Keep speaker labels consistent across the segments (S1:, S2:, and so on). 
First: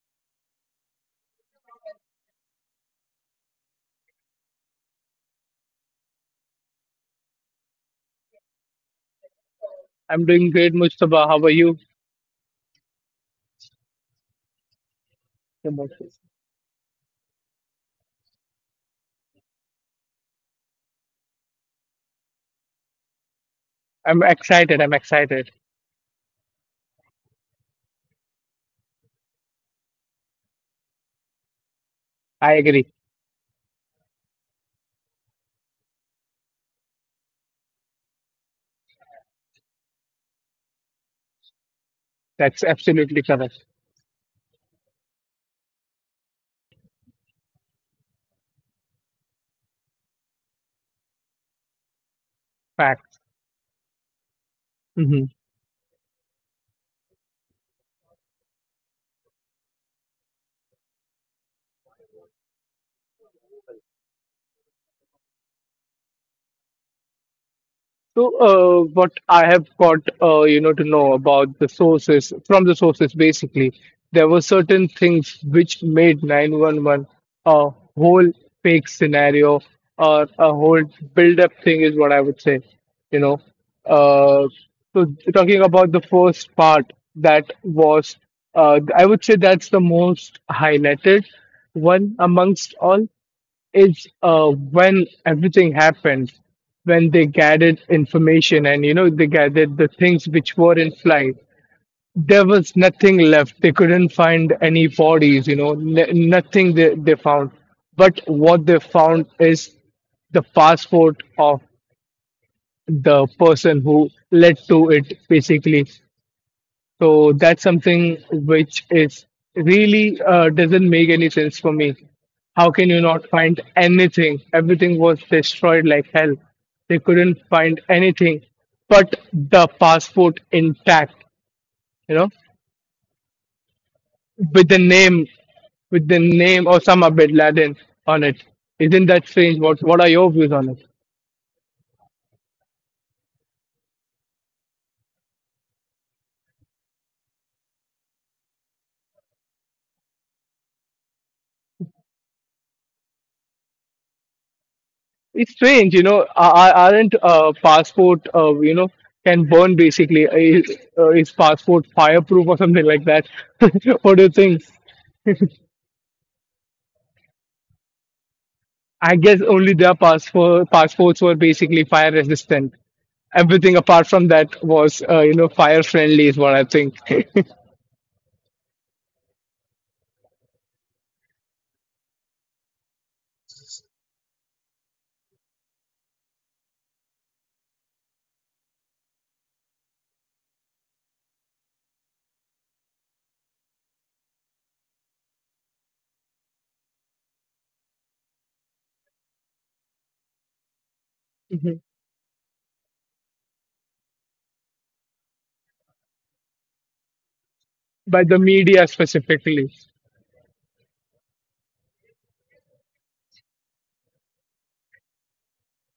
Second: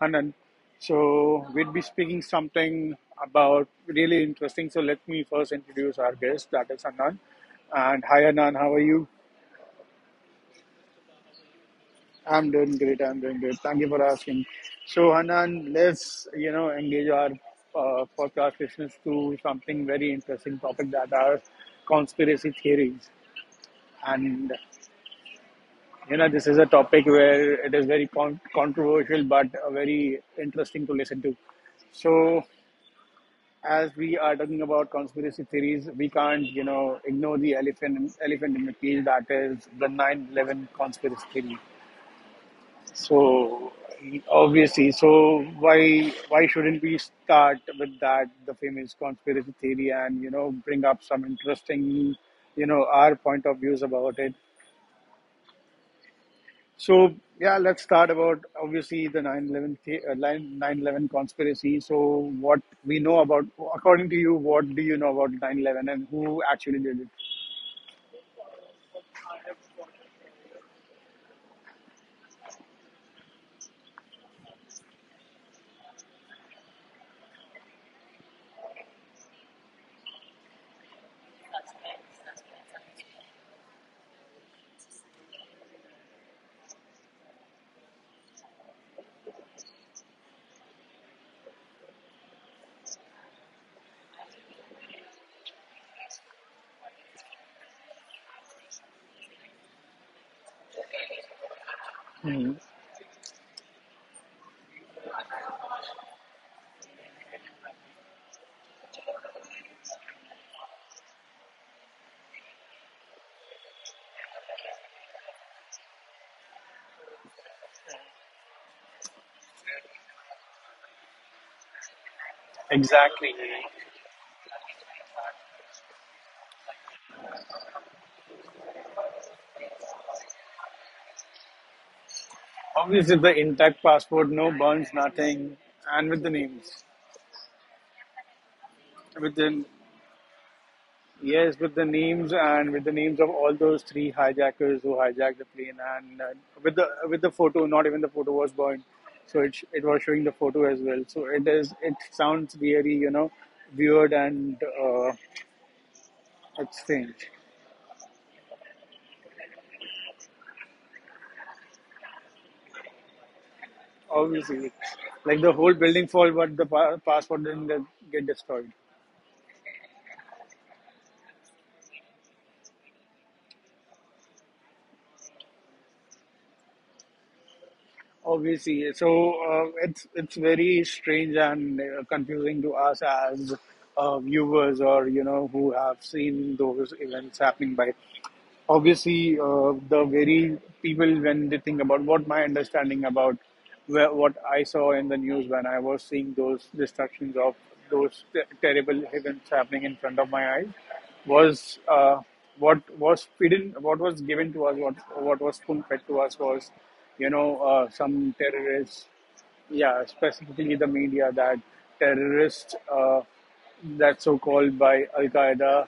S1: Hanan. So we'll be speaking something about really interesting. So let me first introduce our guest, that is Hanan. And hi, Hanan, how are you?
S2: I'm doing great, Mustafa. How are you?
S1: I'm doing great, I'm doing great. Thank you for asking. So,
S2: I'm
S1: Hanan, let's, you know, engage our podcast listeners to something very interesting topic that are conspiracy theories. And
S2: excited. I'm excited.
S1: you know, this is a topic where it is very controversial but very interesting to listen to. So
S2: I agree.
S1: as we are talking about conspiracy theories, we can't, you know, ignore the elephant in the cage, that is the 9/11 conspiracy theory.
S2: That's absolutely correct.
S1: So, obviously, so why shouldn't we start with that the famous conspiracy theory and you know bring up some interesting, you know,
S2: Fact.
S1: our point of views about it? So yeah, let's start about obviously the 9 11 conspiracy. So what we know according to you, what do you know about 9/11 and who actually did it?
S2: So, what I have got, you know, to know about the sources from the sources, basically, there were certain things which made 911 a whole fake scenario or a whole build-up thing is what I would say, you know. Uh, so talking about the first part, that was, I would say that's the most highlighted one amongst all it's when everything happened, when they gathered information, and you know they gathered the things which were in flight. There
S1: Hmm
S2: was nothing left. They couldn't find any bodies. You know, nothing they found. But what they found is the passport of the person who led to it, basically. So that's something which is really doesn't make any sense for me. How can you not find anything? Everything was destroyed like hell. They couldn't find anything but the passport intact, you know,
S1: Obviously, the intact passport, no
S2: with the
S1: burns,
S2: name,
S1: nothing,
S2: with
S1: and
S2: the
S1: with the
S2: name
S1: names,
S2: Osama bin Laden on it. Isn't that
S1: with
S2: strange?
S1: the
S2: What are your views on it?
S1: Yes, with the names, and with the names of all those three hijackers who hijacked the plane, and with the photo. Not even the photo was burned, so it was showing the photo as well. So it is, it sounds really, you know, weird and
S2: It's strange, you know.
S1: it's
S2: Aren't
S1: strange.
S2: passport, you know, can burn, basically? Is is passport fireproof or something like that? What do you think?
S1: Obviously, like the whole building fall, but the passport didn't get destroyed.
S2: I guess only their passports were basically fire resistant. Everything apart from that was, you know, fire friendly is what I think.
S1: Obviously, so it's very strange and confusing to us as viewers, or you know, who have seen those events happening by. Obviously, the very people when they think about what my understanding about what I saw in the news when I was seeing those destructions of those terrible events happening in front of my eyes
S2: Mhm.
S1: was what was feeding, what was given to us, what was spoon fed to us was, you know,
S2: By the
S1: some
S2: media
S1: terrorists,
S2: specifically.
S1: yeah, specifically the media, that terrorists that's so called, by Al Qaeda,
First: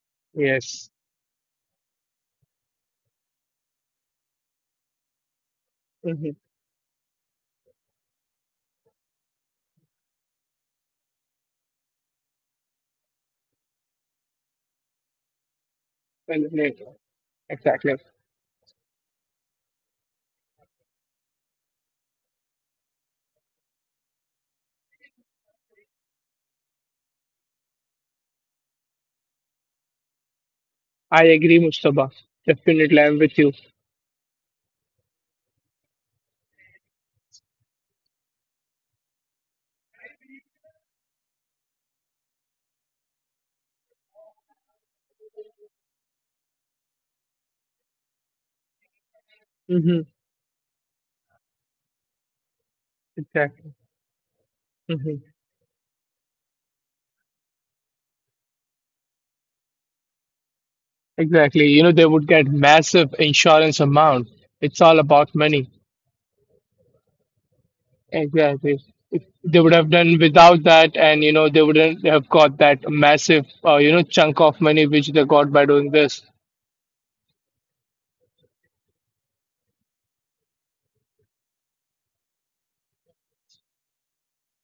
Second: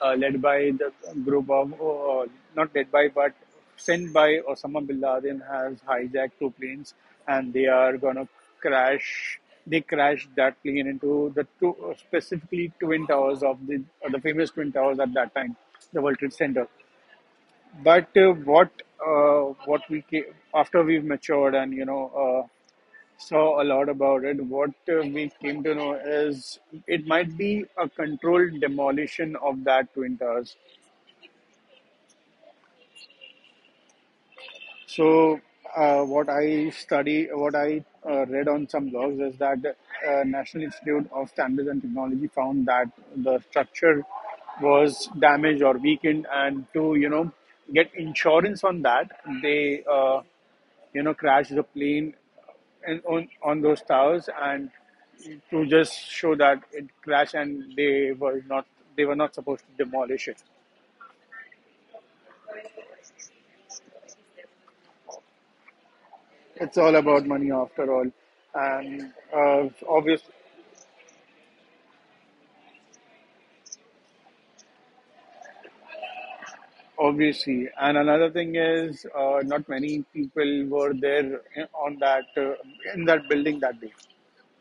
S1: led by
S2: Yes.
S1: the group of, not led by, but sent by Osama bin Laden, has
S2: hmm
S1: hijacked two planes, and they are going to crash. They crashed that plane into the two, specifically Twin Towers of the famous Twin Towers at that time, the World Trade Center.
S2: Exactly.
S1: But what we came, after we've matured and you know uh, saw a lot about it, what we came to know is it might be a controlled demolition of that twin towers.
S2: I agree, Mustafa. Definitely, I'm with you.
S1: So, what I study, what I read on some blogs is that National Institute of Standards and Technology found that the structure was damaged or weakened, and to you know get insurance on that, they
S2: Hmm
S1: you know crashed the plane and on
S2: Exactly.
S1: those towers, and
S2: hmm
S1: to just show that it crashed, and they were not supposed to demolish it.
S2: Exactly. You know, they would get massive insurance amount. It's all about money.
S1: It's all about money after all,
S2: Exactly.
S1: and
S2: If they would have done without that, and you know, they wouldn't have got that massive, you know, chunk of money which they got by doing this.
S1: Obviously, and another thing is, not many people were there on that in that building that day.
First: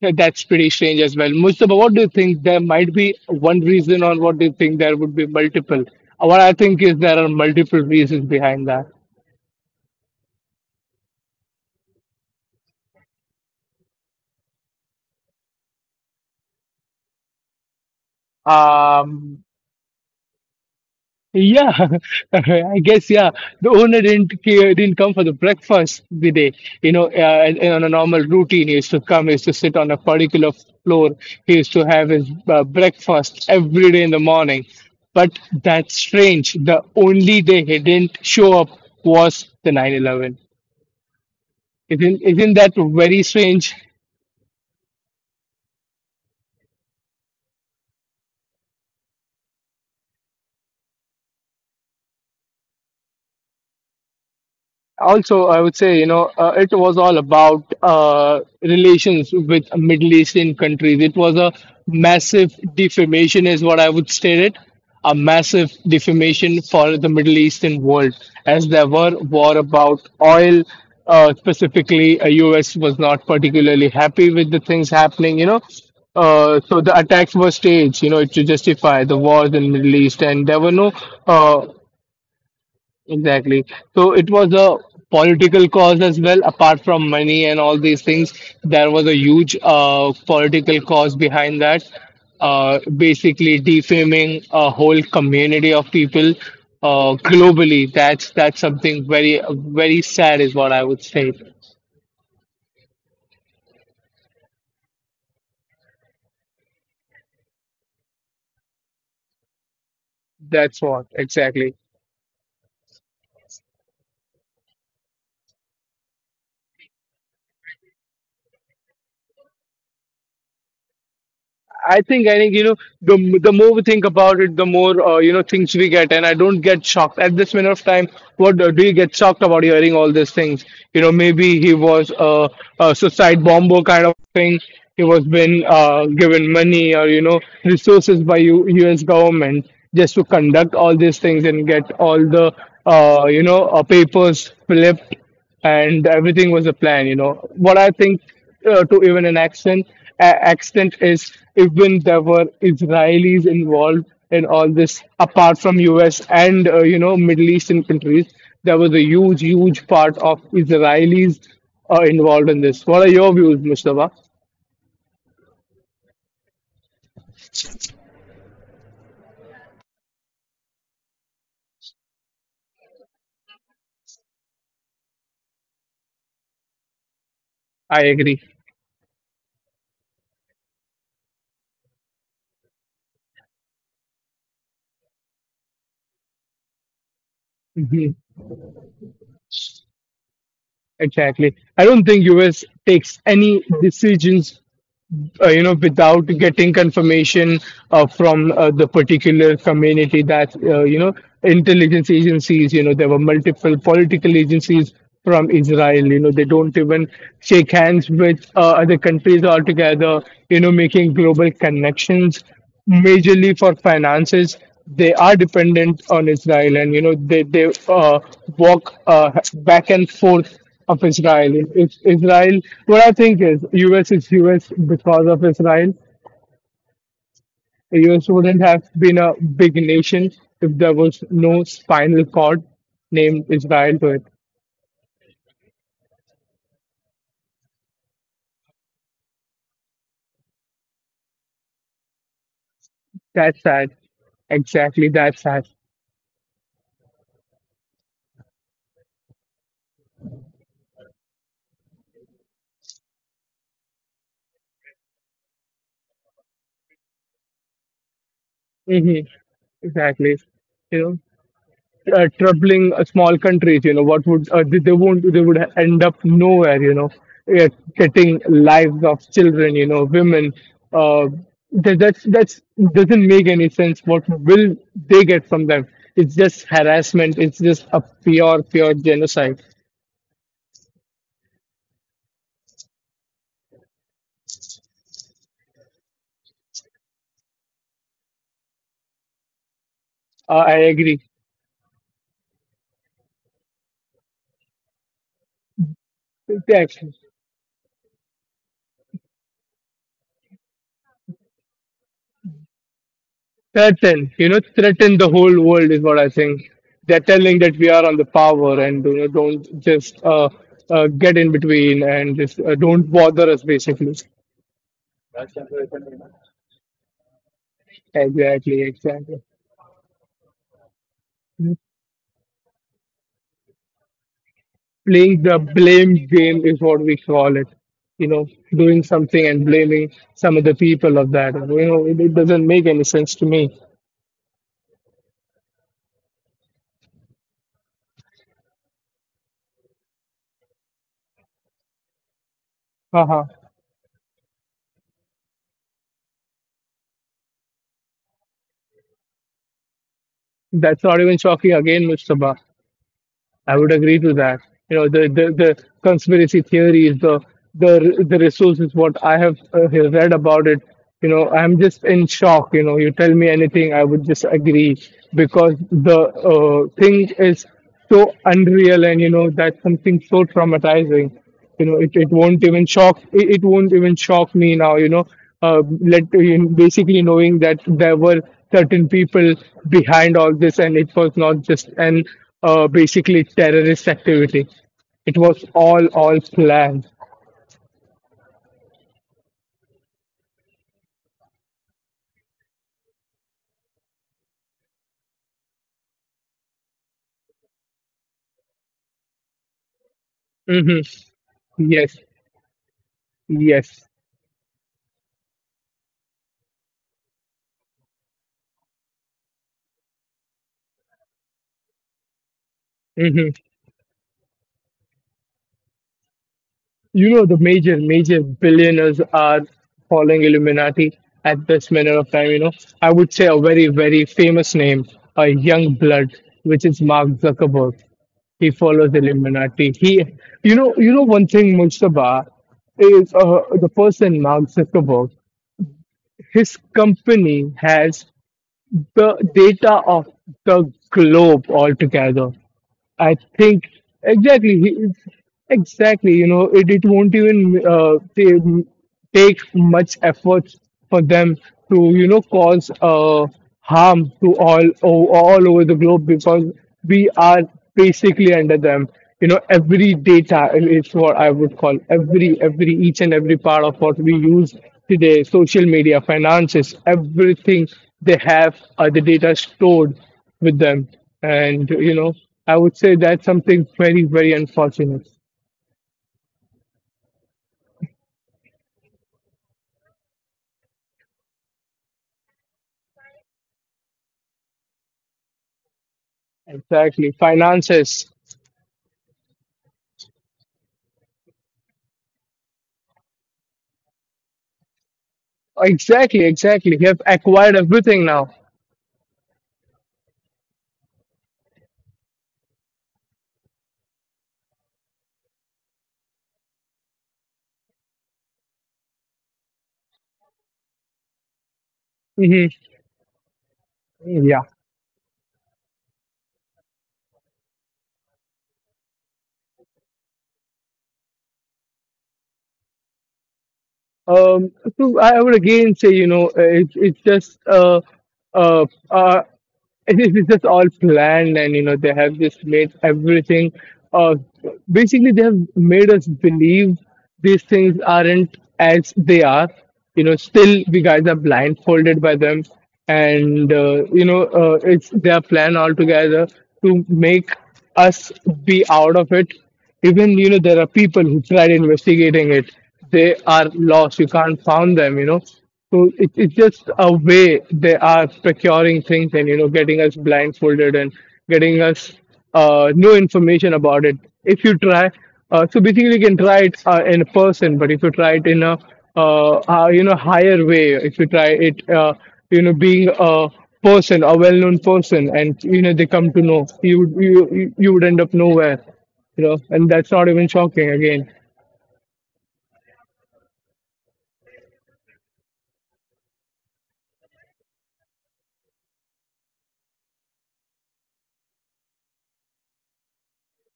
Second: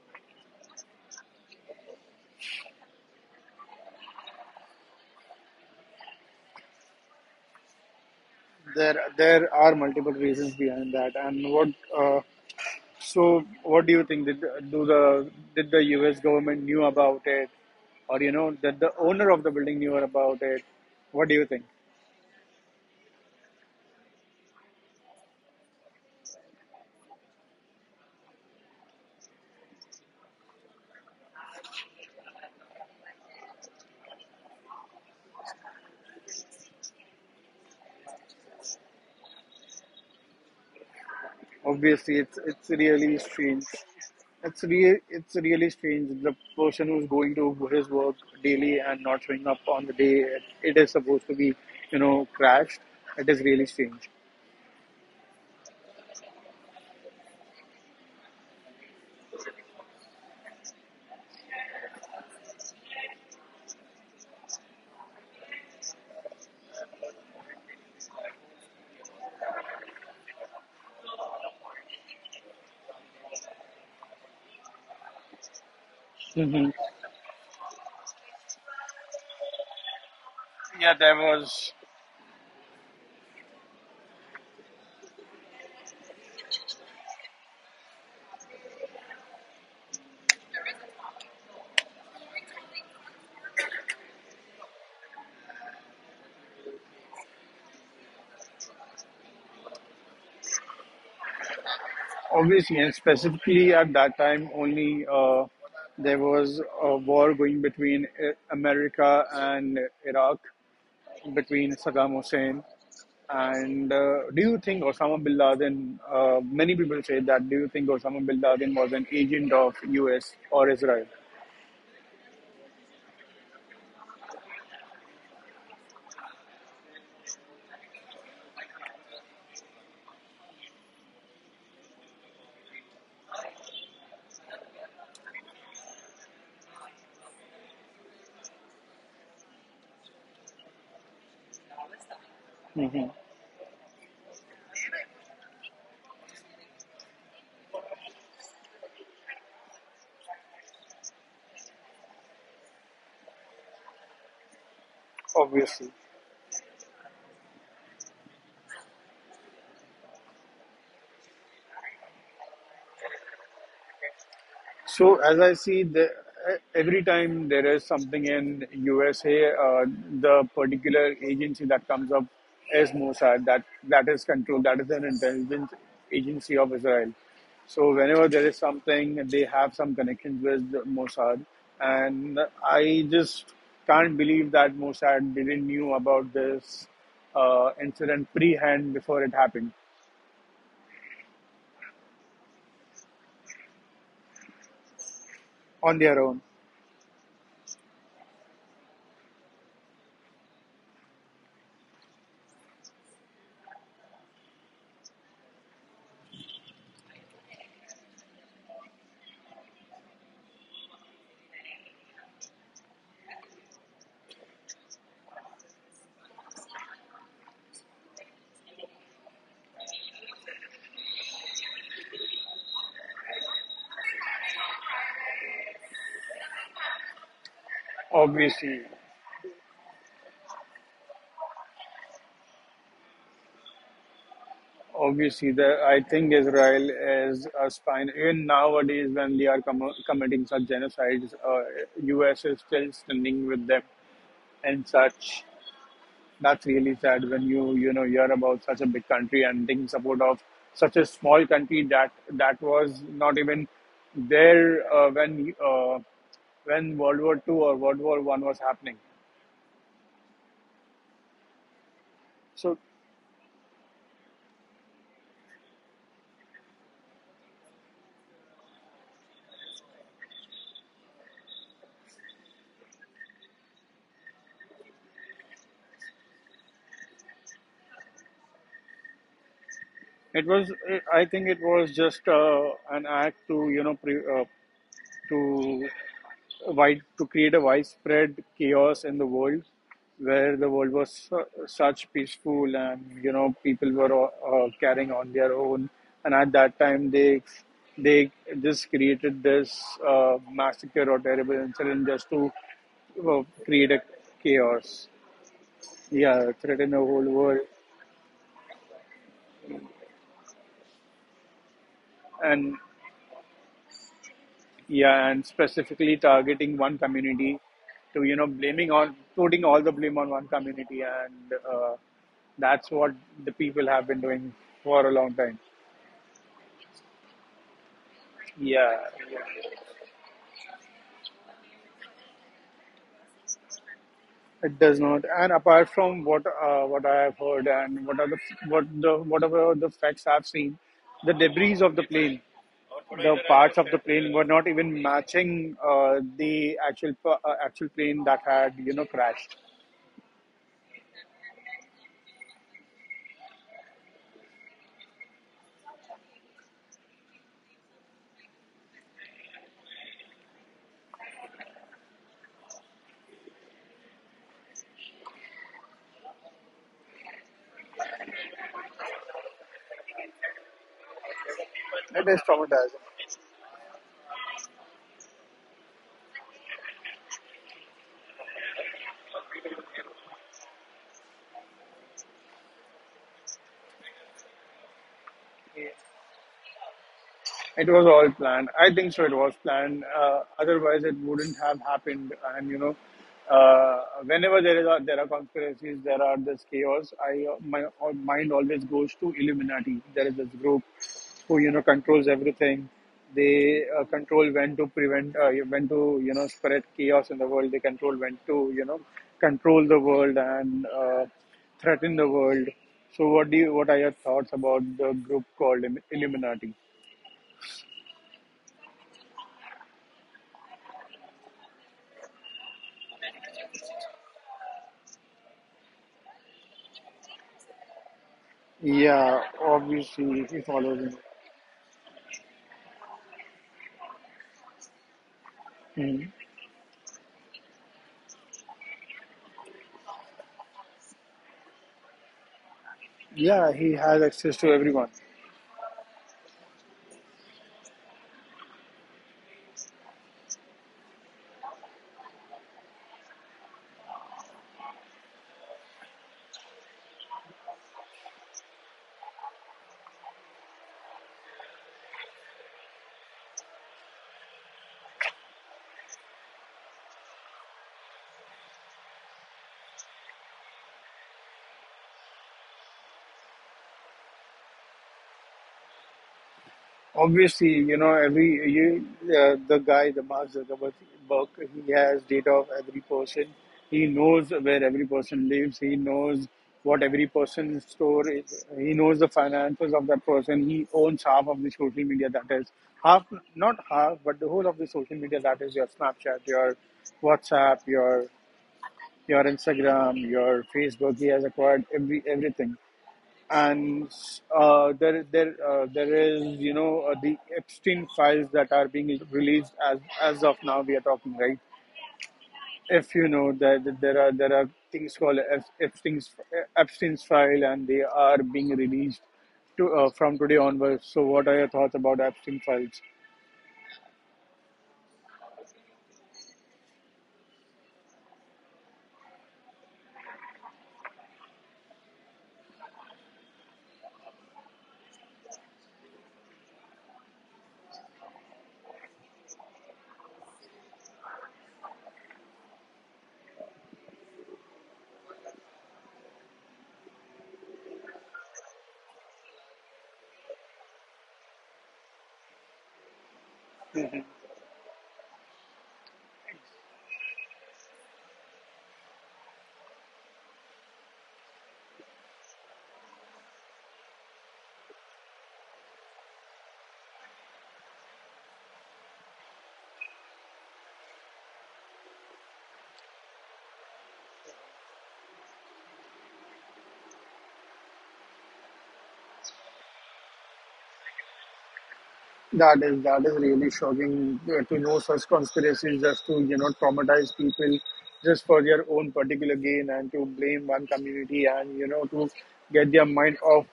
S2: Yeah, that's pretty strange as well. Mustafa, what do you think? There might be one reason, or what do you think there would be multiple? What I think is there are multiple reasons behind that.
S1: There are multiple reasons behind that. And what, uh, so what do you think? Did do the did the U.S. government knew about it, or you know, that the owner of the building knew about it? What do you think?
S2: Yeah, I guess yeah. The owner didn't come for the breakfast the day. You know, and on a normal routine, he used to come, he used to sit on a particular floor. He used to have his breakfast every day in the morning. But that's strange. The only day he didn't show up was the 9/11.
S1: Obviously,
S2: Isn't isn't
S1: it's
S2: that
S1: really
S2: very
S1: strange.
S2: strange?
S1: It's really strange. The person who's going to his work daily and not showing up on the day it is supposed to be, you know, crashed. It is really strange.
S2: Also, I would say, you know, it was all about relations with Middle Eastern countries. It was a massive defamation is what I would state it, a massive defamation for the Middle Eastern world, as there were war about oil, specifically, US was not particularly happy with the things happening, you know.
S1: Hmm
S2: So the attacks were staged, you know, to justify the wars in Middle East, and there were
S1: Yeah,
S2: no
S1: there was
S2: uh, exactly. So it was a political cause as well, apart from money and all these things. There was a huge political cause behind that, basically defaming a whole community of people, globally. That's something very very sad, is what I would say.
S1: obviously, and specifically at that time, only there was a war going between America and Iraq,
S2: That's what
S1: between
S2: exactly.
S1: Saddam Hussein and do you think Osama bin Laden? Many people say that. Do you think Osama bin Laden was an agent of U.S. or Israel?
S2: I think you know the more we think about it, the more, you know, things we get, and I don't get shocked at this minute of time. What, do you get shocked about hearing all these things? You know, maybe he was a suicide bomber kind of thing. He was been given money or you know resources by U.S. government just to conduct all these things and get all the
S1: Hmm
S2: you know papers flipped, and everything was a plan, you know what I think. To even an accent, extent, is even there were Israelis involved in all this apart from
S1: Obviously.
S2: US and, you know, Middle Eastern countries. There was a huge part of Israelis involved in this. What are your views, Mustafa?
S1: So as I see, every time there is something in USA, the particular agency that comes up is Mossad. That is controlled. That is an intelligence agency of Israel. So
S2: I
S1: whenever
S2: agree.
S1: there is something, they have some connections with Mossad, and I just can't believe that Mossad didn't knew about this
S2: Hmm
S1: incident pre-hand before it happened
S2: exactly, I don't think US takes any decisions, you know,
S1: on their
S2: without
S1: own,
S2: getting confirmation, from, the particular community that, you know, intelligence agencies. You know, there were multiple political agencies from Israel, you know, they don't even shake hands with other countries altogether, you know, making global connections majorly for finances. They are dependent on Israel, and you know they walk back and forth of Israel. If Israel, what I think is US is US because of Israel. US wouldn't
S1: obviously.
S2: have been a big nation if there was no spinal cord named Israel to it.
S1: Obviously, I think Israel is a spine. Even nowadays, when they are committing such genocides, US is still standing
S2: That's
S1: with them
S2: sad.
S1: and
S2: Exactly.
S1: such.
S2: That's sad.
S1: That's really sad when you know hear about such a big country and taking support of such a small country that that was not even there when World War Two or World War One was happening.
S2: Hmm Exactly. You know,
S1: So
S2: troubling small countries. You know what would they won't, they would end up nowhere. You know, uh, getting lives of children. You know, women. Uh, that's that's doesn't make any sense. What will they get from them? It's just harassment. It's just a pure genocide.
S1: it was, I think, it was just an act to you know pre- to wide to create a widespread chaos in the world where the
S2: I
S1: world was
S2: agree.
S1: such peaceful, and you know people were carrying on their own, and at that time they just created this massacre or terrible incident just to create a
S2: Threaten, you know,
S1: chaos.
S2: threaten the whole world is what I
S1: Yeah,
S2: think.
S1: threaten the
S2: They're
S1: whole world.
S2: telling that we are on the power, and you know, don't just get in between and just
S1: And
S2: don't bother us, basically.
S1: yeah, and specifically targeting one community to, you know,
S2: Exactly,
S1: blaming on,
S2: exactly.
S1: putting all the blame on one community. And that's what the people have been doing for a long
S2: Playing the
S1: time.
S2: blame game is what we call it. You know,
S1: Yeah,
S2: doing something and blaming some of the people of that. You know, it doesn't make any sense to me.
S1: it does not. And apart from what I have heard and what are the whatever the facts I've seen, the debris of the plane, the
S2: Uh-huh.
S1: parts of the plane were not even matching actual plane that had you know crashed.
S2: That's not even shocking again, Mustafa. I would agree to that. You know, the conspiracy theories, the resources, what I have read about it. You know, I'm just in shock. You know, you tell me anything, I would just agree, because the thing is so unreal, and you know that's something so traumatizing. You know, it
S1: It is
S2: won't even
S1: traumatizing.
S2: shock, it won't even shock me now, you know. Let basically knowing that there were certain people behind all this, and it was not just an basically terrorist activity. It was all planned.
S1: It was all planned. I think so. It was planned. Otherwise, it wouldn't have happened. And you know, whenever there is there are conspiracies, there are this chaos. I my mind always goes to Illuminati. There is this group
S2: Hmm
S1: who you know
S2: yes.
S1: controls everything. They
S2: Yes.
S1: control when to prevent, when to you know spread chaos in the world. They control when to you know control the world and threaten the world. So,
S2: hmm
S1: what are your thoughts about the group called Illuminati?
S2: you know, the major billionaires are following Illuminati at this minute of time, you know. I would say a very famous name, a young blood, which is Mark Zuckerberg. He follows
S1: Yeah,
S2: Illuminati. He,
S1: obviously if he
S2: you
S1: follows
S2: know one thing, Mustafa, is the person Mark Zuckerberg.
S1: him. Mhm.
S2: His company has the data of the globe altogether. I
S1: Yeah,
S2: think
S1: he has access to everyone.
S2: it's exactly, you know, it won't even take much effort for them to you know cause harm to all all over the globe, because we are basically under them. You know, every data is what I would call. Every each and every part of what we use today, social media, finances, everything, they have the data stored with them. And, you know, I would say that's something very unfortunate.
S1: Obviously, you know every you, the guy, the Mark Zuckerberg, he has data of every person. He knows where every person lives. He knows what every
S2: Exactly.
S1: person's
S2: Finances.
S1: store is. He knows the finances of that person. He owns half of the social media, that is half, not half, but the whole of the social media, that is your
S2: Exactly,
S1: Snapchat, your
S2: exactly. You have acquired
S1: WhatsApp,
S2: everything now.
S1: your Instagram, your Facebook. He has acquired everything, and there there is you know the Epstein files that are being released as of now. We are talking right.
S2: Hmm
S1: If you know that there
S2: Yeah.
S1: are things called Epstein's file, and they are being released to from today onwards. So, what are your thoughts about Epstein files?
S2: Um, so I would again say, you know, it's just uh, uh, it's just all planned, and you know they have just made everything uh basically. They have made us believe these things aren't as they are. You know, still we guys are blindfolded by them, and you know, it's their plan altogether to make us be out of it. Even, you know, there are people who tried investigating it, they are lost, you can't find them, you know. So, it's just a way they are procuring things, and you know getting us blindfolded and getting us no information about it. If you try, so basically you can try it in a person, but if you try it in a you know higher way, if you try it, you know, being a person, a well-known person, and you know they come to know you, you would end up nowhere, you know, and that's not even shocking again.
S1: That is, that is really shocking to know such conspiracies, just to you know traumatize people just for their own particular gain, and to blame one community and you know to get their mind off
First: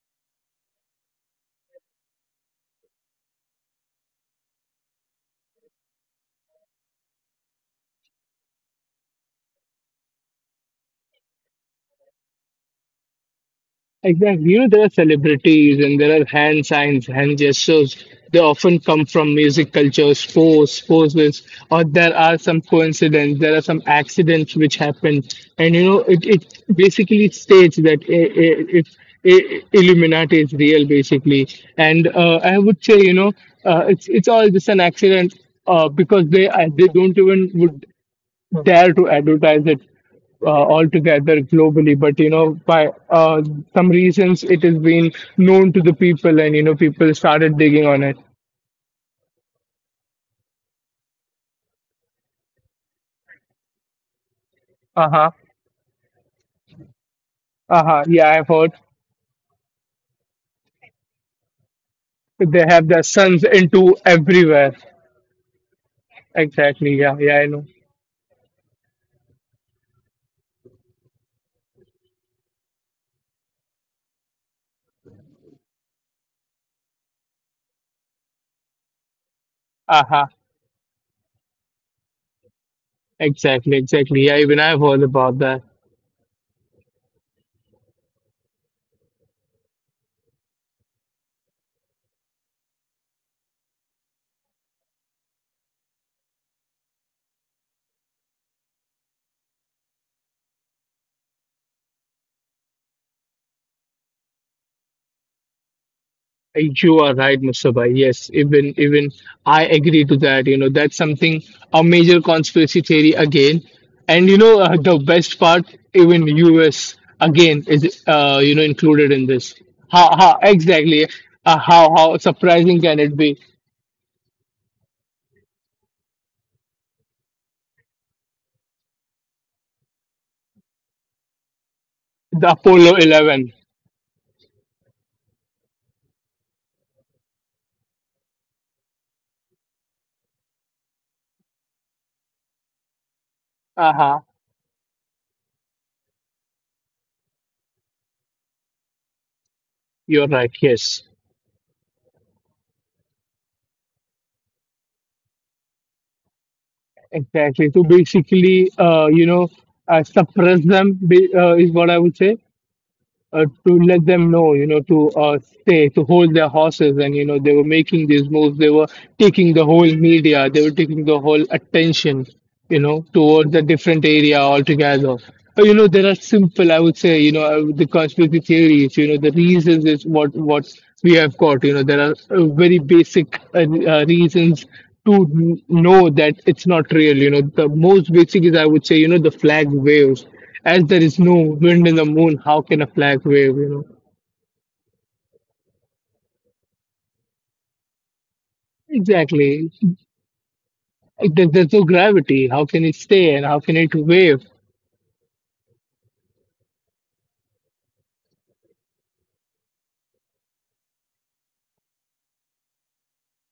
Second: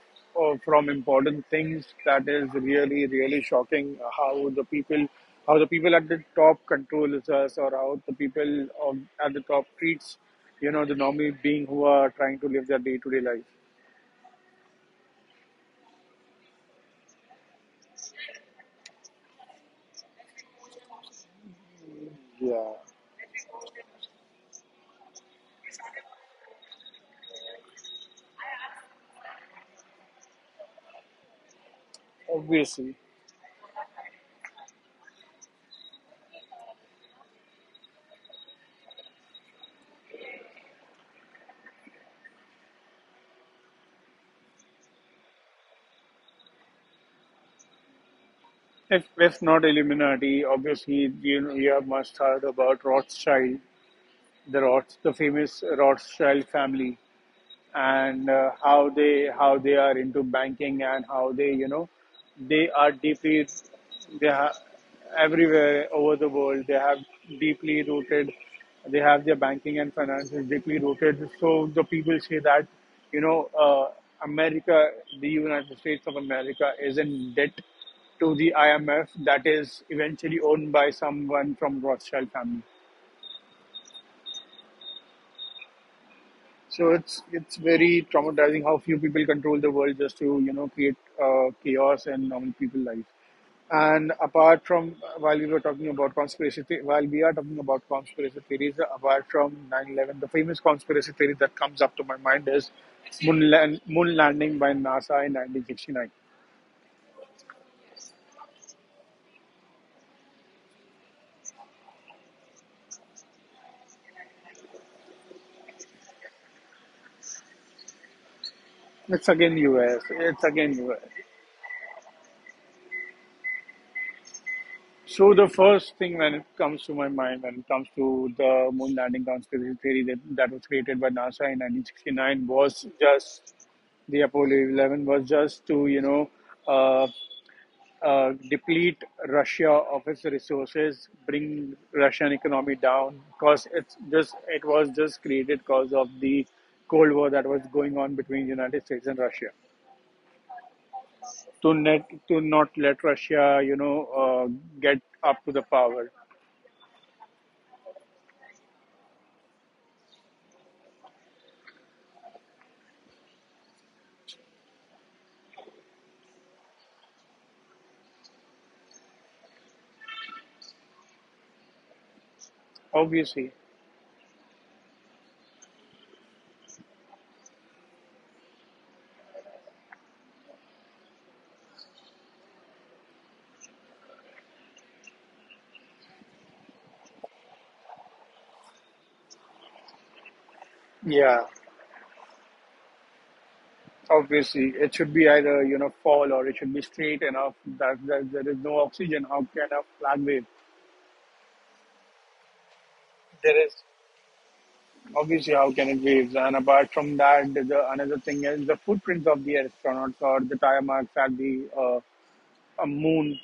S1: from important things. That is really, really shocking how the people at the top controls us, or how the people at the top treats, you know, the normal being who are trying to live their day to day life.
S2: Exactly. You know, there are celebrities, and there are hand signs, hand gestures. They often come from music culture, sports, or there are some
S1: Yeah,
S2: coincidence, there are some accidents which happen. And, you know, it basically states that if Illuminati is real, basically. And I would say,
S1: obviously.
S2: you know, it's all just an accident, because they don't even would dare to advertise it, uh, altogether globally, but you know by some reasons it has been known to the people, and you know people started digging on it.
S1: If not Illuminati, obviously you know, you have must heard about Rothschild, the
S2: Uh-huh.
S1: famous Rothschild family,
S2: Uh-huh, yeah,
S1: and
S2: I've heard.
S1: how they are into banking, and how they you know
S2: They
S1: they
S2: have
S1: are
S2: their
S1: deeply,
S2: sons into
S1: they have
S2: everywhere.
S1: everywhere over the world, they
S2: Exactly,
S1: have
S2: yeah, yeah, I know.
S1: deeply rooted, they have their banking and finances deeply rooted. So the people say that you know America, the United States of America, is in debt to the IMF, that is
S2: Uh-huh,
S1: eventually owned by someone from Rothschild family.
S2: exactly, exactly, yeah, even I've heard about that.
S1: So it's very traumatizing how few people control the world just to you know create chaos in normal people life. And apart from while we are talking about conspiracy theories, apart from 9/11, the famous conspiracy theory that comes up to my mind is moon landing by NASA in 1969.
S2: You are right, Mustafa. Yes, even I agree to that. You know, that's something a major conspiracy theory again. And you know, the best part, even US again is you know included in
S1: It's
S2: this.
S1: again US.
S2: How
S1: It's again US.
S2: exactly? How surprising can it be?
S1: So the first thing when it comes to my mind, when it comes to the moon landing conspiracy theory that was created by NASA in 1969,
S2: The
S1: was
S2: Apollo 11.
S1: just the Apollo 11 was just to uh, deplete Russia of its resources, bring Russian economy down, because
S2: Uh-huh.
S1: it was just created because of the Cold War that was going on between the United States and Russia
S2: You're right. Yes,
S1: to net to not let Russia get up to the power.
S2: exactly. So basically, you know, suppress them, is what I would say. To let them know, you know, to stay, to hold their horses. And, you know, they were making these moves. They were taking the whole media, they were taking the whole attention, you know, towards
S1: Obviously.
S2: a different area altogether. But, you know, there are simple, I would say, you know, the conspiracy theories, you know, the reasons is what we have got. You know, there are very basic reasons to know that it's not real. You know, the most basic is, I would say, you know, the flag waves as there is no
S1: Yeah,
S2: wind in the moon. How can a flag wave? You know,
S1: obviously, it should be either fall, or it should be straight enough that there is no oxygen. How
S2: exactly.
S1: can a flag wave?
S2: There's no gravity. How can it stay and how
S1: There
S2: can
S1: is
S2: it wave?
S1: Obviously, how can it waves? And apart from that, the another thing is the footprints of the astronauts or the tire marks at the a moon.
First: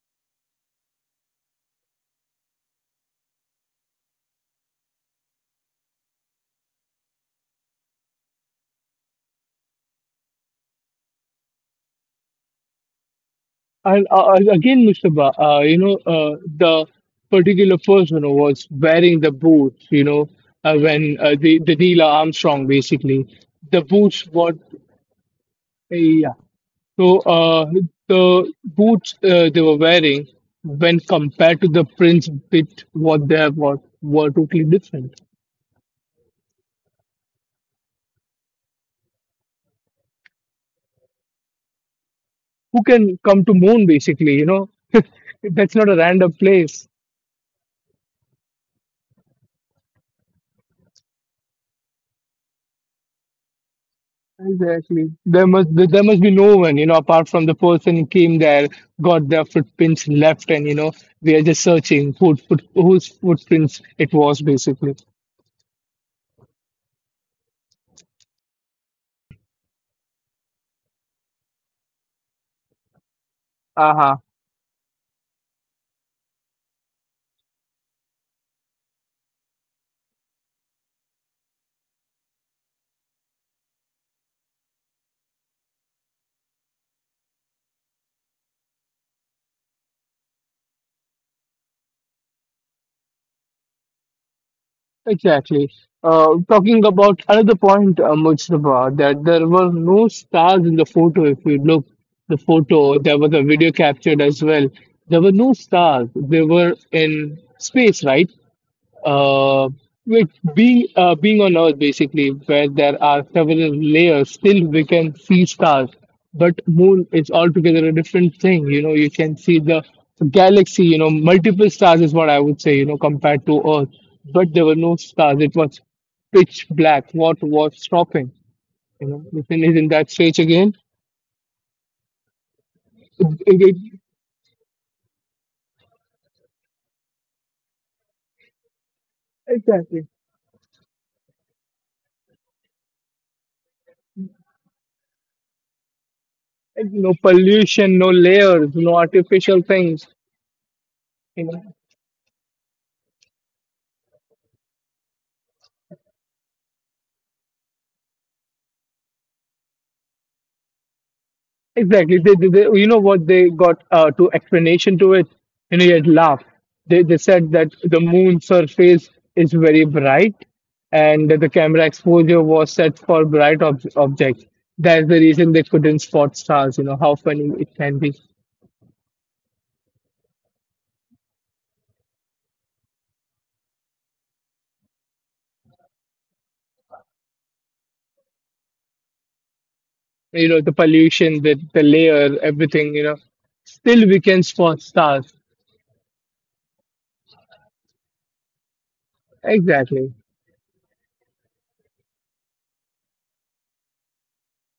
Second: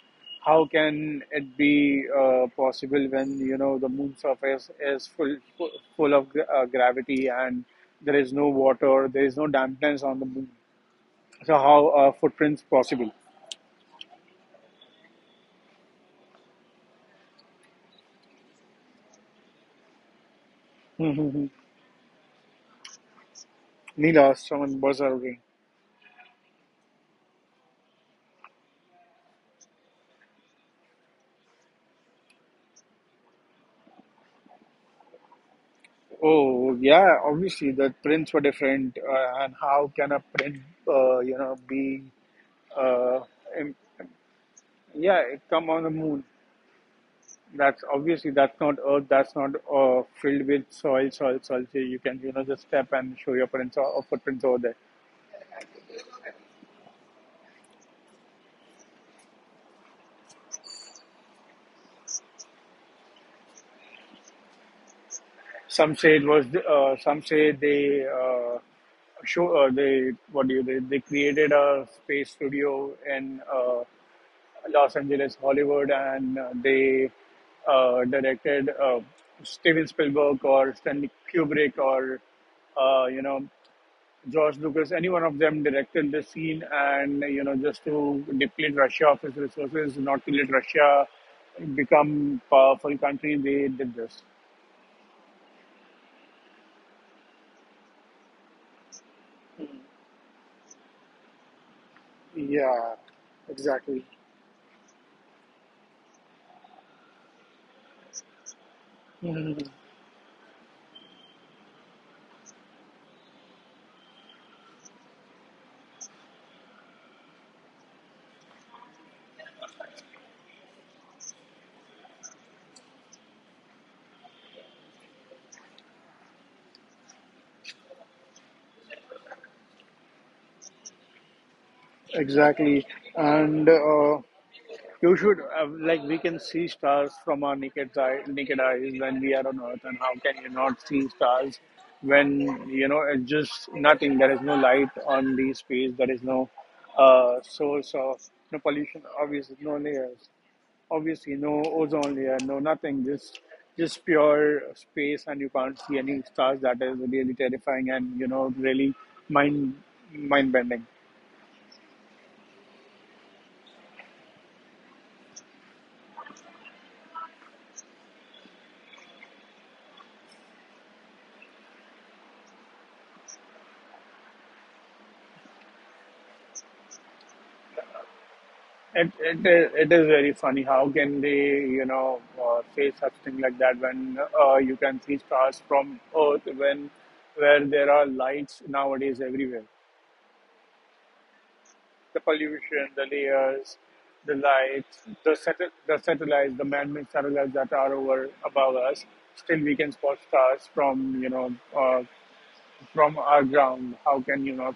S1: How can it be possible when the moon surface is full of gravity, and there is no water, there is no dampness on the moon? So how are footprints possible?
S2: And Again, Mr. Ba, you know, the particular person who was wearing the boots. You know, when the the Neil Armstrong basically, the boots
S1: Neelas
S2: what,
S1: someone was arguing.
S2: yeah. So the boots they were wearing, when compared to the prints bit what they have, what were totally different.
S1: Oh yeah, obviously the prints were different, and how can a print, be,
S2: Who can
S1: uh,
S2: come to
S1: im-
S2: moon basically, you know?
S1: yeah, it come
S2: That's
S1: on
S2: not
S1: the
S2: a
S1: moon?
S2: random place.
S1: That's obviously that's not Earth. That's not filled with soil. So you can just step and show your prints, or footprints over there.
S2: Exactly, there must be no one, you know, apart from the person who came there, got their footprints left, and you know we are just searching whose footprints it was basically.
S1: Some say it was. Some say they. Show they what do you they created a space studio in
S2: Uh-huh.
S1: Los Angeles, Hollywood, and they directed Steven Spielberg or Stanley Kubrick or uh, you know George Lucas. Any one of them directed the scene, and just to deplete Russia of its resources, not to let Russia become powerful country, they did this.
S2: Exactly. Talking about another point, Mujtaba, that there were no stars in the photo. If you look the
S1: Yeah,
S2: photo, there was a video
S1: exactly.
S2: captured as well. There were no stars. They were in space, right? uh,
S1: Mhm.
S2: with being on Earth basically, where there are several layers, still we can see stars. But moon is altogether a different thing. You know, you can see the galaxy. You know, multiple stars is what I would say. You know, compared to Earth, but there were no stars. It was pitch black. What was stopping? You know, the thing is in that stage again.
S1: Exactly. And uh, You should like we can see stars from our naked eyes when we are on Earth, and
S2: Exactly.
S1: how can you not see stars when it's just nothing? There is no light on the space. There is no
S2: Like, no
S1: source
S2: pollution, no
S1: of, no
S2: layers, no
S1: pollution. Obviously,
S2: artificial
S1: no
S2: things.
S1: layers. Obviously,
S2: You
S1: no
S2: know.
S1: ozone layer. No nothing. Just pure space, and you can't see any stars. That is really terrifying, and really mind mind bending.
S2: Exactly. You know what they got to explanation to it? You know, you'd laugh. They said that the moon surface is very bright, and that the camera exposure was set for bright objects. That's the reason they couldn't spot stars. You know, how funny it can be.
S1: It is very funny. How can they, say such thing like that, when you can see stars from Earth, when where there are lights nowadays everywhere?
S2: You know, the pollution, the
S1: The
S2: layer,
S1: pollution,
S2: everything, you
S1: the
S2: know.
S1: layers,
S2: Still, we
S1: the
S2: can spot
S1: lights,
S2: stars.
S1: the man-made satellites that are over above us. Still, we can
S2: Exactly.
S1: spot stars from our ground? How can you not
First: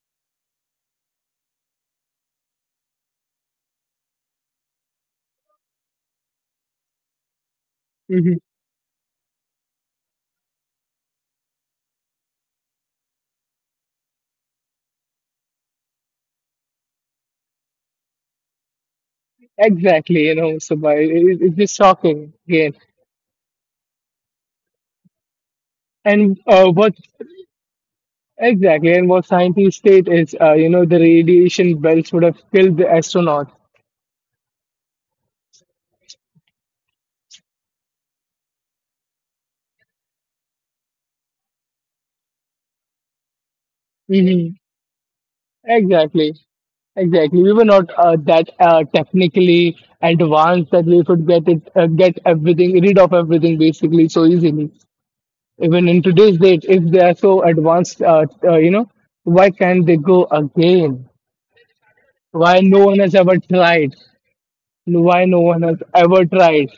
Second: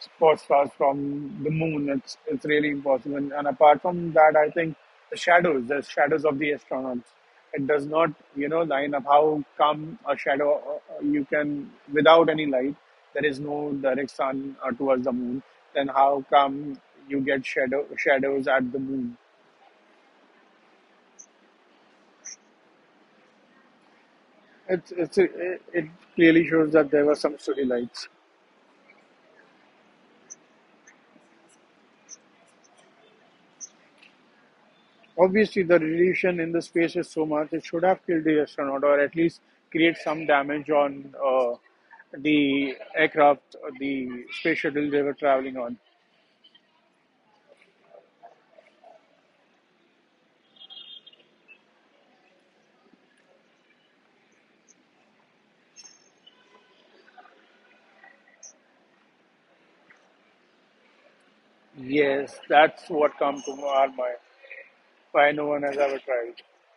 S1: spot stars from the moon? It's really impossible. And apart from that, I think the shadows, of the astronauts, it does not
S2: Hmm.
S1: line up. How come a shadow you can without any light? There is no direct sun towards the moon. Then how come you get shadows at the moon?
S2: Exactly, you know, so by it, it's just shocking again.
S1: It
S2: And
S1: clearly
S2: uh,
S1: shows that
S2: what
S1: there were some study lights.
S2: Exactly, and what scientists state is, you know, the radiation belts would have killed the astronauts.
S1: Obviously, the radiation in the space is so much, it should have killed the astronaut, or at least create some damage on the aircraft, the
S2: Hmm.
S1: space shuttle they were traveling on.
S2: Exactly, exactly. We were not that technically advanced that we could get it, get everything rid of everything basically so easily. Even in today's date, if they are so advanced, you know, why can't they go again?
S1: Yes,
S2: Why no
S1: that's
S2: one has
S1: what
S2: ever
S1: come to our
S2: tried?
S1: mind.
S2: Why
S1: Why
S2: no
S1: no
S2: one
S1: one has
S2: has
S1: ever
S2: ever
S1: tried?
S2: tried.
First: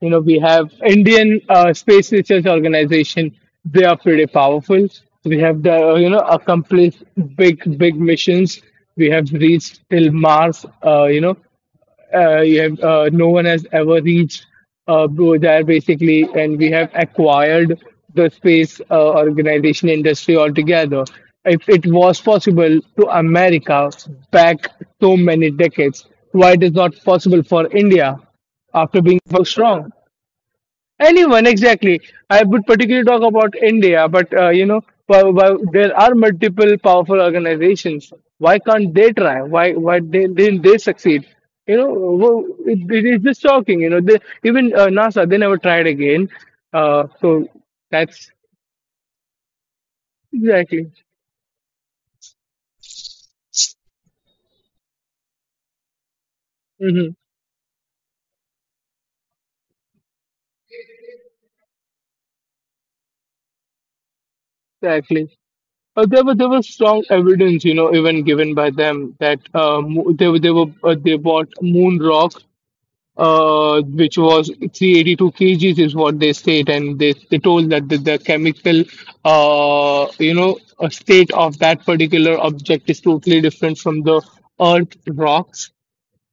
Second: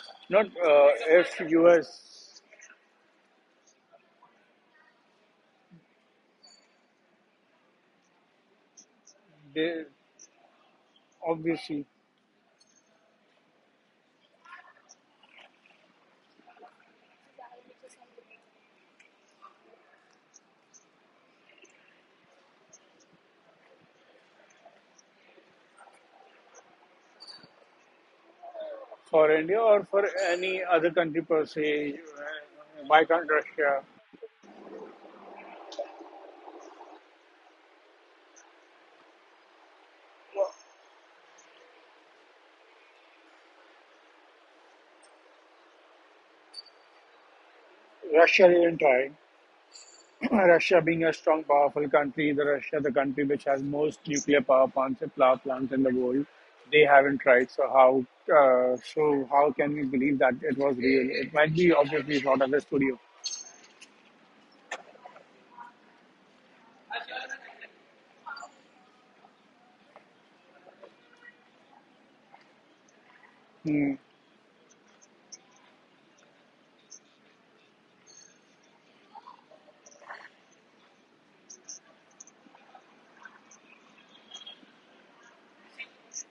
S2: You know, we
S1: Not
S2: have
S1: if
S2: Indian Space
S1: US,
S2: Research Organization. They are pretty powerful. We have the you know accomplished big big missions. We have reached
S1: they,
S2: till Mars. You know,
S1: obviously,
S2: no one has ever reached uh, there basically, and we have acquired the space organization industry altogether. If it was possible to America back so many decades, why it is not possible for India after being
S1: for
S2: so
S1: India or
S2: strong?
S1: for any other country per
S2: Anyone,
S1: se.
S2: exactly. I would particularly
S1: Why
S2: talk
S1: can't
S2: about
S1: Russia?
S2: India, but you know, there are multiple powerful organizations. Why can't they try? Why didn't they succeed? You know, it, it is just shocking. You know, they, even NASA they never tried again. Uh, so that's.
S1: Russia didn't try. Russia
S2: Exactly.
S1: being a strong, powerful country, the Russia, the country which has most nuclear power plants, and power plants in the world, they
S2: Hmm.
S1: haven't tried. So how can we believe that it was real? It might be obviously it's not at the studio.
S2: Exactly. There was strong evidence, you know, even given by them that they were they bought moon rock which was 382 kgs is what they said, and they told that the chemical, you know, state of that particular object is totally different from the Earth rocks.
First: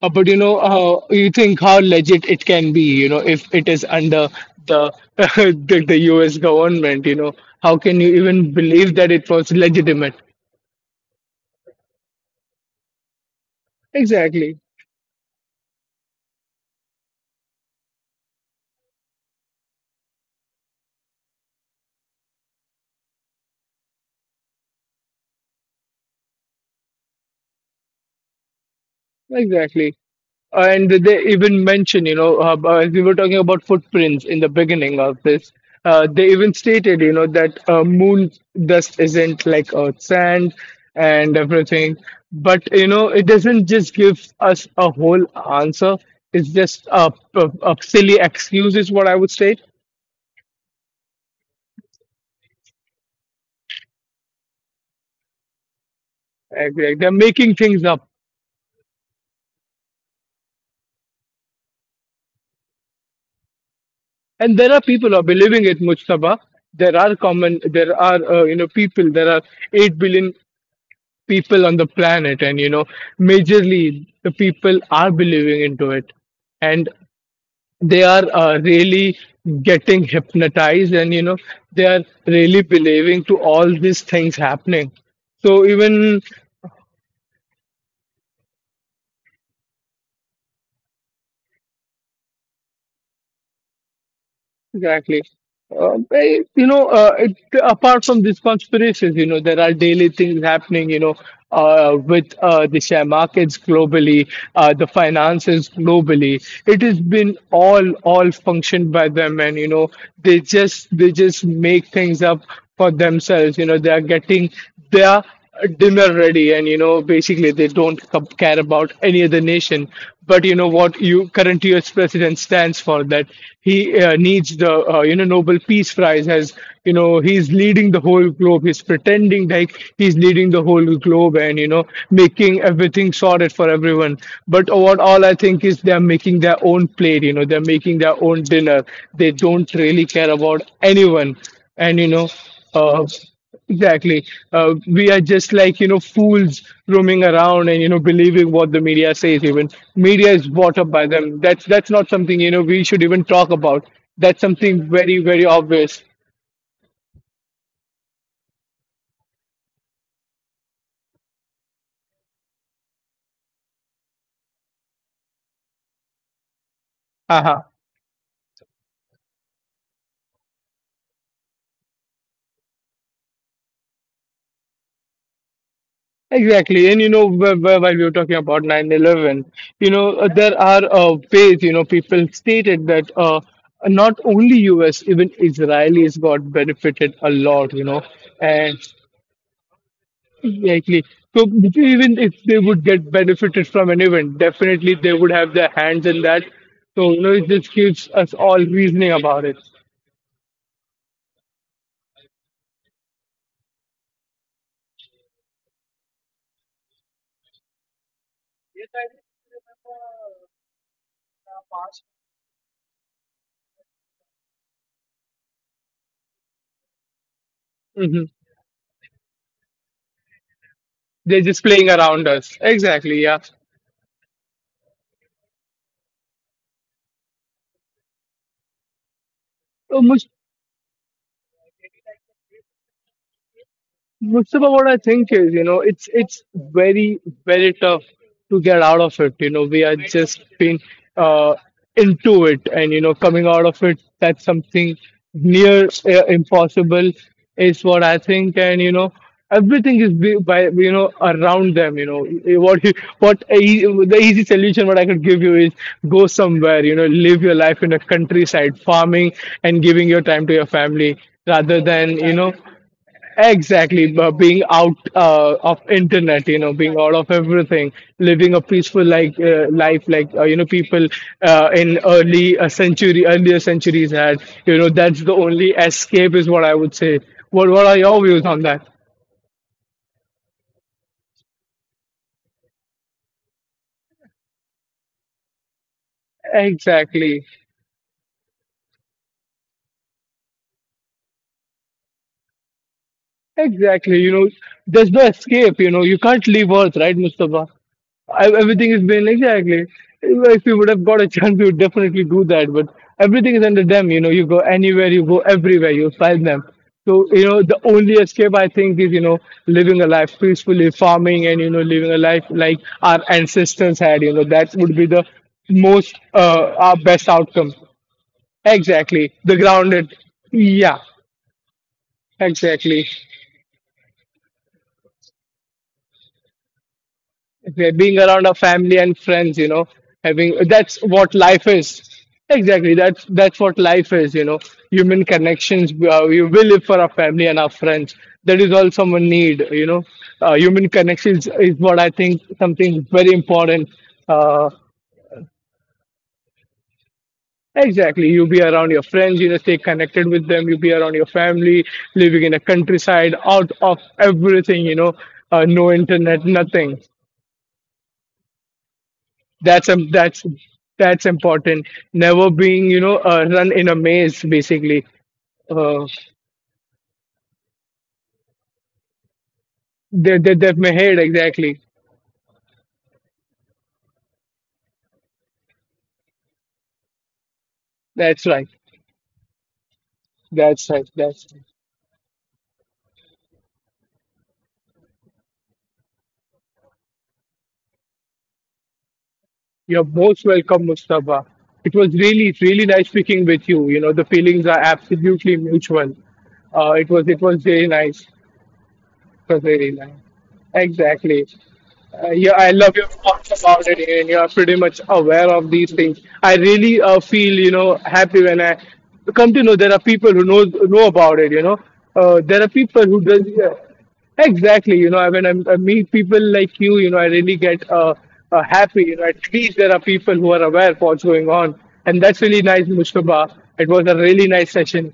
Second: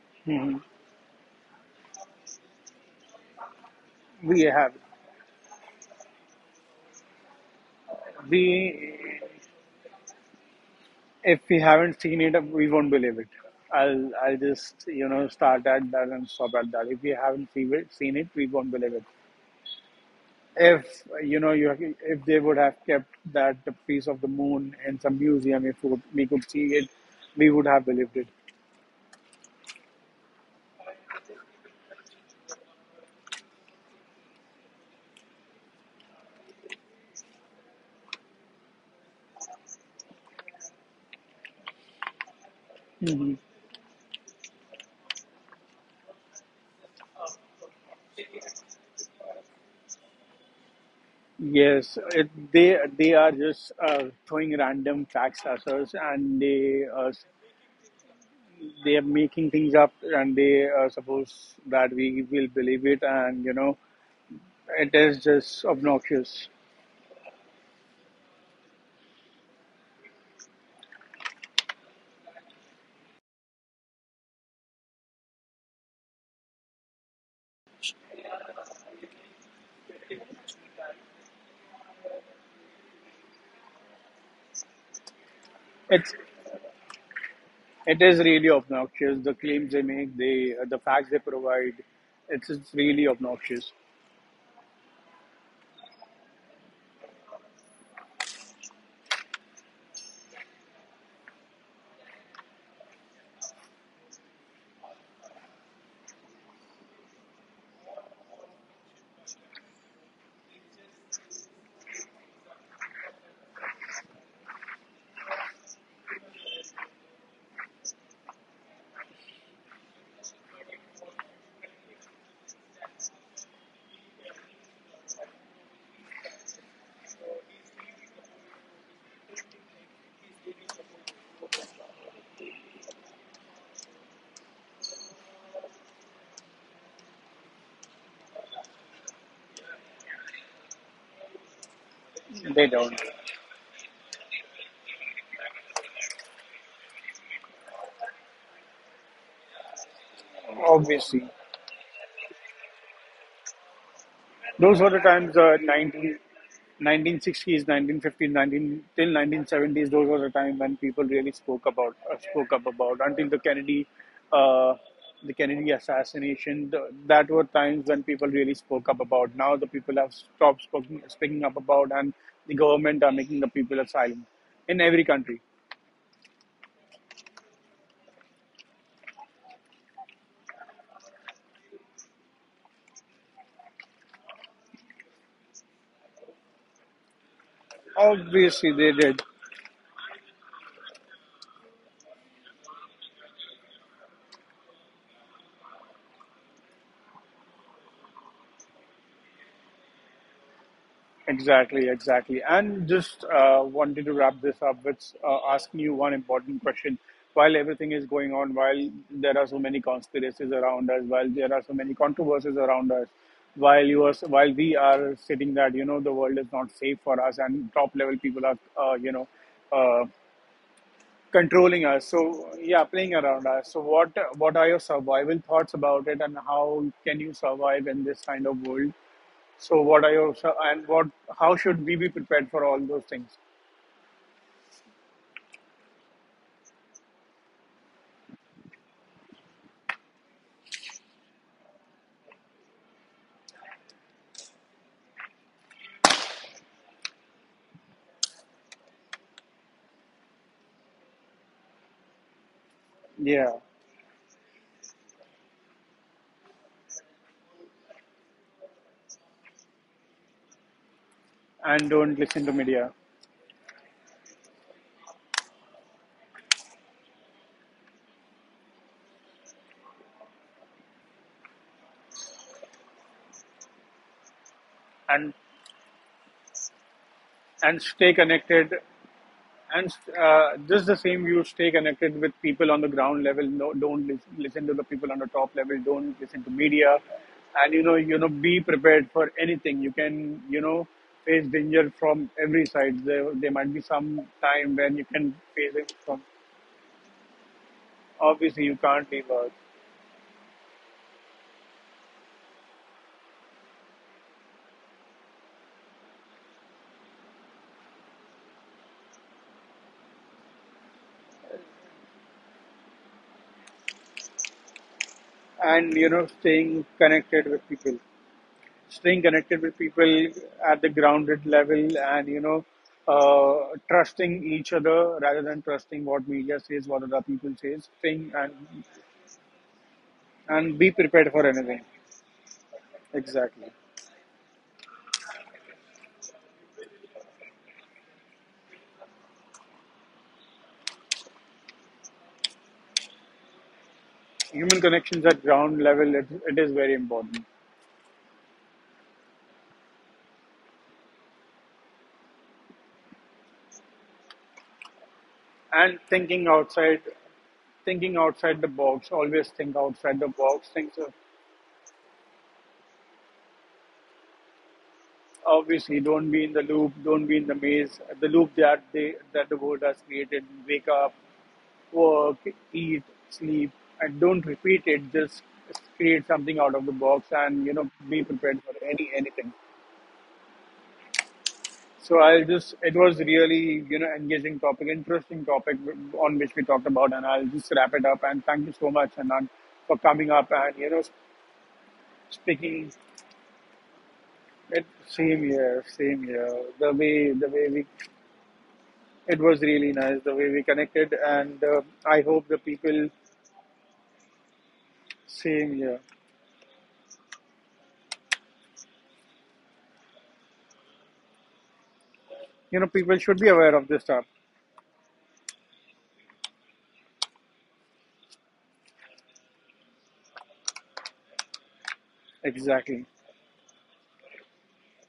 S2: But you know, you think how legit it can be, you know, if it is under
S1: We have,
S2: the U.S. government, you know, how can you even believe
S1: we,
S2: that it was legitimate?
S1: if we haven't seen it, we won't believe it. I'll
S2: Exactly,
S1: just start at that and stop at that. If we haven't seen it, we won't believe it. If you know you if they would have kept that the piece of the moon in some museum, if we could, we could see it, we would have believed it.
S2: exactly. And they even mention, you know, as we were talking about footprints in the beginning of this, they even stated, you know, that moon dust isn't like Earth sand and everything. But, you know, it doesn't just give us a whole answer. It's just a silly excuse, is what I would say.
S1: Yes, they are just throwing random facts at us, and
S2: Like, like they're making things up.
S1: they are making things up, and they suppose that we will believe it, and
S2: And there are
S1: it
S2: people who are
S1: is
S2: believing
S1: just
S2: it, Mustafa.
S1: obnoxious.
S2: There are common, there are, you know, people, there are 8 billion people on the planet, and you know majorly the people are believing into it, and they are really getting hypnotized, and you know they are really believing to all these things happening, so
S1: it's
S2: even
S1: it is really obnoxious, the claims they make, the facts they provide. It's really obnoxious.
S2: exactly. You know, apart from these conspiracies, you know, there are daily things happening, you know, with the share markets globally, the finances globally. It has been all functioned by them, and you know, they just make things up for themselves. You know, they are getting their dinner ready, and you know basically they don't care about any other nation. But you know what, you current US president stands for that he needs the you know Nobel Peace Prize, as you know he's leading the whole globe, he's pretending like he's leading the whole globe, and you know making everything sorted for everyone. But what all I think is they're making their own plate, you know, they're making their own dinner. They don't really care about anyone, and you know,
S1: They don't.
S2: uh, exactly. We are just like, you know, fools roaming around and, you know, believing what the media says even. Media is bought up by
S1: Obviously,
S2: them. That's not something, you know, we should even talk about. That's
S1: those
S2: something
S1: were the
S2: very,
S1: times.
S2: very obvious.
S1: 19, 1960s, 1950s, 19 fifties, nineteen till 1970s. Those were the time when people really spoke up about, until the Kennedy, uh, assassination. Th that were
S2: Uh-huh.
S1: times when people really spoke up about. Now the people have stopped speaking up about, and the government are making the people silent in every country.
S2: Exactly. And, you know, while we were talking about 9/11, you know, there are ways, you know, people stated that not only US, even Israelis got benefited a lot, you know.
S1: Obviously,
S2: And.
S1: they did.
S2: Exactly. So even if they would get benefited from an event, definitely they would have their hands in that. So you know, it just gives us all reasoning about it.
S1: Exactly, exactly. And just wanted to wrap this up with asking you one important question. While everything is going on, while there are so many conspiracies around us, while there are so many controversies around us, while we are sitting that the world is not safe for us, and top level
S2: Hmm.
S1: people are uh,
S2: They're just
S1: controlling
S2: playing
S1: us. So
S2: around us.
S1: yeah, playing
S2: Exactly. Yeah.
S1: around us. So what are your survival thoughts about it, and how can you survive in this kind of world? So
S2: So
S1: what are
S2: much.
S1: your and what? How should we be prepared for all those things?
S2: Mustafa, what I think is, you know, it's very tough to get out of it. You know, we are just been uh, into it, and you know, coming out of it, that's something near impossible, is what I think. And you know, everything is by you know around them. You know, eh, what you- what
S1: Yeah,
S2: e- the easy solution what I could give you is go somewhere. You know, live your life in a countryside, farming, and giving your time to your family, rather
S1: and
S2: than
S1: don't
S2: you
S1: listen
S2: know.
S1: to media,
S2: Exactly, but being out of internet, you know, being out of everything, living a peaceful life, you know, people in early century, earlier centuries had, you know, that's the
S1: and
S2: only escape, is what I would say. What What are
S1: stay
S2: your views on
S1: connected,
S2: that?
S1: and just the same, you stay connected with people on the ground level. No, don't listen to the people on the top level. Don't listen to media,
S2: Exactly.
S1: and be prepared for anything. You can face danger from every side. There might be
S2: Exactly,
S1: some
S2: you know,
S1: time when you
S2: there's no
S1: can
S2: escape,
S1: face
S2: you
S1: it
S2: know, you
S1: from.
S2: can't leave Earth, right, Mustafa? I,
S1: Obviously, you
S2: everything has
S1: can't
S2: been
S1: leave Earth,
S2: exactly. If you would have got a chance, you would definitely do that. But everything is under them, you know, you go anywhere, you go everywhere, you find them. So, you know, the only escape I think is, you know, living a life peacefully, farming, and, you know, living a life like our ancestors had, you know, that would be the
S1: and
S2: most,
S1: staying
S2: our best
S1: connected with
S2: outcome.
S1: people, staying
S2: Exactly.
S1: connected
S2: The
S1: with
S2: grounded.
S1: people at the
S2: Yeah,
S1: grounded level, and
S2: exactly.
S1: trusting each other rather than trusting what media says, what other people
S2: Okay,
S1: says
S2: being
S1: thing.
S2: around our
S1: And,
S2: family and friends, you know, having
S1: be
S2: that's
S1: prepared
S2: what
S1: for
S2: life
S1: anything.
S2: is. Exactly, that's
S1: Exactly.
S2: what life is, you know. Human connections. We will live for our family and our friends. That is all someone need, you know. Human connections is what I think something very important. Uh,
S1: Human connections at ground level, it is very important.
S2: exactly, you be around your friends, you know, stay connected with them. You be around your family, living in a countryside, out of everything, you know, no
S1: And
S2: internet, nothing.
S1: thinking outside the box. Always think
S2: that's um
S1: outside the
S2: that's
S1: box. Think so
S2: that's important, never being you know run in a maze basically.
S1: obviously,
S2: uh
S1: don't be in the loop, don't be in the maze, the loop that the world has created.
S2: they've
S1: Wake up,
S2: made, exactly.
S1: work, eat, sleep, and don't repeat it. Just create something out of the box, and be
S2: that's
S1: prepared
S2: right
S1: for anything.
S2: that's right That's right
S1: So I'll just. It was really engaging topic, interesting topic on which we talked about, and I'll just wrap it up. And thank you so much, Anand, for
S2: You're
S1: coming
S2: most
S1: up and
S2: welcome, Mustafa. It was really really
S1: speaking.
S2: nice speaking with you. You know, the feelings are
S1: Same
S2: absolutely
S1: here,
S2: mutual.
S1: same here.
S2: It was, it
S1: The
S2: was
S1: way
S2: really
S1: we.
S2: nice.
S1: It was really
S2: Kazari line.
S1: nice the way we connected,
S2: Exactly.
S1: and I hope
S2: Yeah,
S1: the
S2: I love your
S1: people.
S2: thoughts about it, and you are pretty much aware of
S1: Same
S2: these
S1: here.
S2: things. I really feel, you know, happy when I come to know there are people who know about it. You know, there are people who
S1: People
S2: does.
S1: should be
S2: Yeah.
S1: aware of this stuff.
S2: Exactly, you know, when I meet people like you know, I really get happy. You know, at least there are people who are aware of what's going on, and that's really nice,
S1: Exactly.
S2: Mustafa. It was a really nice session.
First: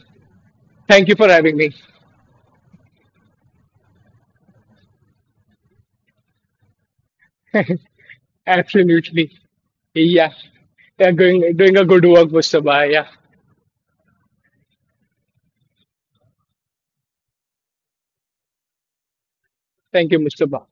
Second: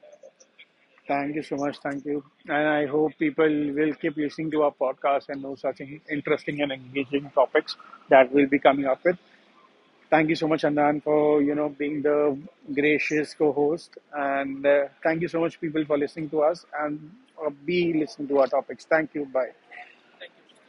S2: Thank you for
S1: Thank you
S2: having
S1: so
S2: me.
S1: much. Thank you. And I hope people will keep listening to our podcast and know such interesting and engaging topics that we'll be coming up with.
S2: Absolutely.
S1: Thank
S2: Yeah.
S1: you so much, Andan,
S2: They're
S1: for
S2: doing a
S1: being
S2: good
S1: the
S2: work, Mustafa. Yeah.
S1: gracious co-host, and thank you so much, people, for listening to us, and be listening to our topics. Thank you. Bye.
S2: Thank you, Mustafa.